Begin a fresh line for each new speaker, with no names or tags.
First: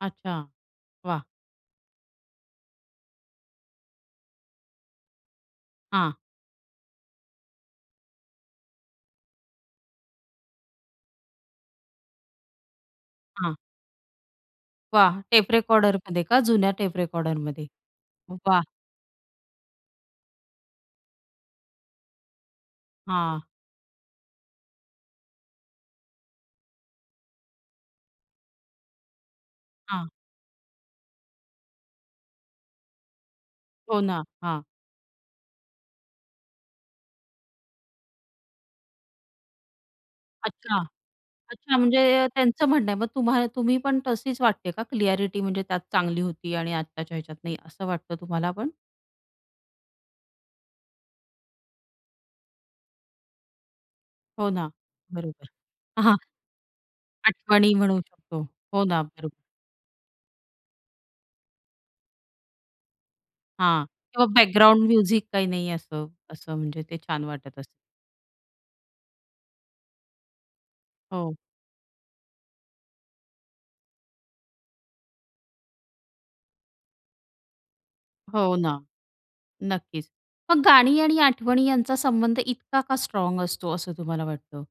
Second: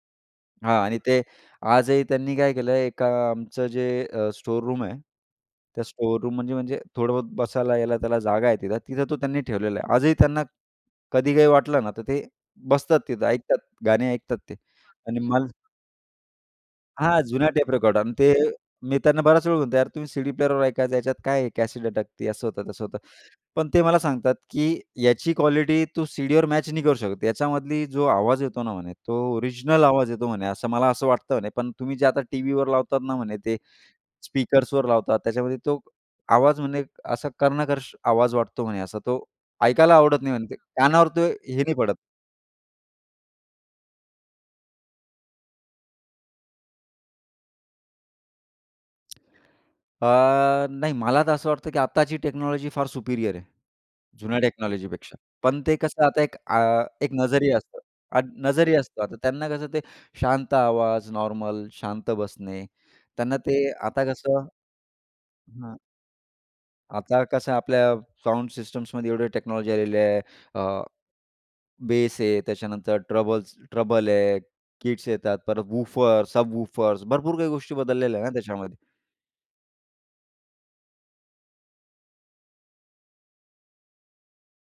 अच्छा.
हां. आणि ते
वाह!
आजही त्यांनी काय केलं एका आमचं जे अ, स्टोअर रूम आहे, त्या
हां.
स्टोअर रूम म्हणजे म्हणजे थोडं बसायला यायला त्याला जागा आहे तिथं, तिथं तो त्यांनी ठेवलेला आहे. आजही त्यांना कधी काही वाटलं ना, तर ते बसतात तिथं.
हां.
ऐकतात गाणे ऐकतात ते. आणि
वाह!
मल
टेप रेकॉर्डरमध्ये का? जुन्या टेप
हां. जुन्या
रेकॉर्डरमध्ये?
टेप रेकॉर्ड आणि ते
वाह!
मी त्यांना बराच वेळा म्हणतो, "यार तुम्ही सीडी प्लेअरवर ऐका. याच्यात काय आहे, कॅसेट अटकती असं होतं तसं होतं."
हां.
पण ते मला सांगतात, की "याची क्वालिटी तू सीडीवर मॅच नाही करू शकत. याच्यामधला जो आवाज येतो ना," म्हणे तो "ओरिजिनल
हां.
आवाज येतो." म्हणे, "असं मला असं वाटतं" म्हणे. "पण तुम्ही जे आता टीव्हीवर लावतात ना." म्हणे "ते
हो ना. हां.
स्पीकर्सवर लावतात. त्याच्यामध्ये तो आवाज म्हणे असा कर्णकर्ष आवाज वाटतो." म्हणे, "असा तो ऐकायला आवडत नाही." म्हणे "ते
अच्छा.
कानावर तो हे नाही
अच्छा.
पडत."
म्हणजे त्यांचं म्हणणं आहे. मग तुम्हा तुम्ही पण तशीच वाटते का क्लिअ‍ॅरिटी म्हणजे त्यात चांगली होती आणि आताच्या ह्याच्यात नाही असं वाटतं तुम्हाला पण?
अ, नाही, मला तर असं वाटतं, की आताची टेक्नॉलॉजी फार सुपीरियर आहे, जुन्या
हो ना.
टेक्नॉलॉजीपेक्षा,
बरोबर.
पण ते कसं
हां.
आता एक अ, एक नजरीया
आठवणी
असतं,
म्हणू
अ,
शकतो.
नजरिया
हो
असतं.
ना.
आता
बरोब
त्यांना कसं ते शांत आवाज, नॉर्मल शांत बसणे, त्यांना ते
हां.
आता
किंवा
कसं
बॅकग्राऊंड म्युझिक काही नाही
हं.
असं, असं म्हणजे ते
आता
छान
कसं
वाटतं असं.
आपल्या साउंड सिस्टम्समध्ये एवढे टेक्नॉलॉजी आलेली आहे. अ,
हो.
बेस आहे. त्याच्यानंतर ट्रबल्स ट्रबल आहे, किट्स येतात. परत वूफर्स, सब वूफर्स भरपूर काही गोष्टी बदललेल्या आहेत ना,
हो ना.
त्याच्यामध्ये.
नक्कीच. मग गाणी आणि आठवणी यांचा संबंध इतका का स्ट्राँग असतो असं तुम्हाला वाटतं?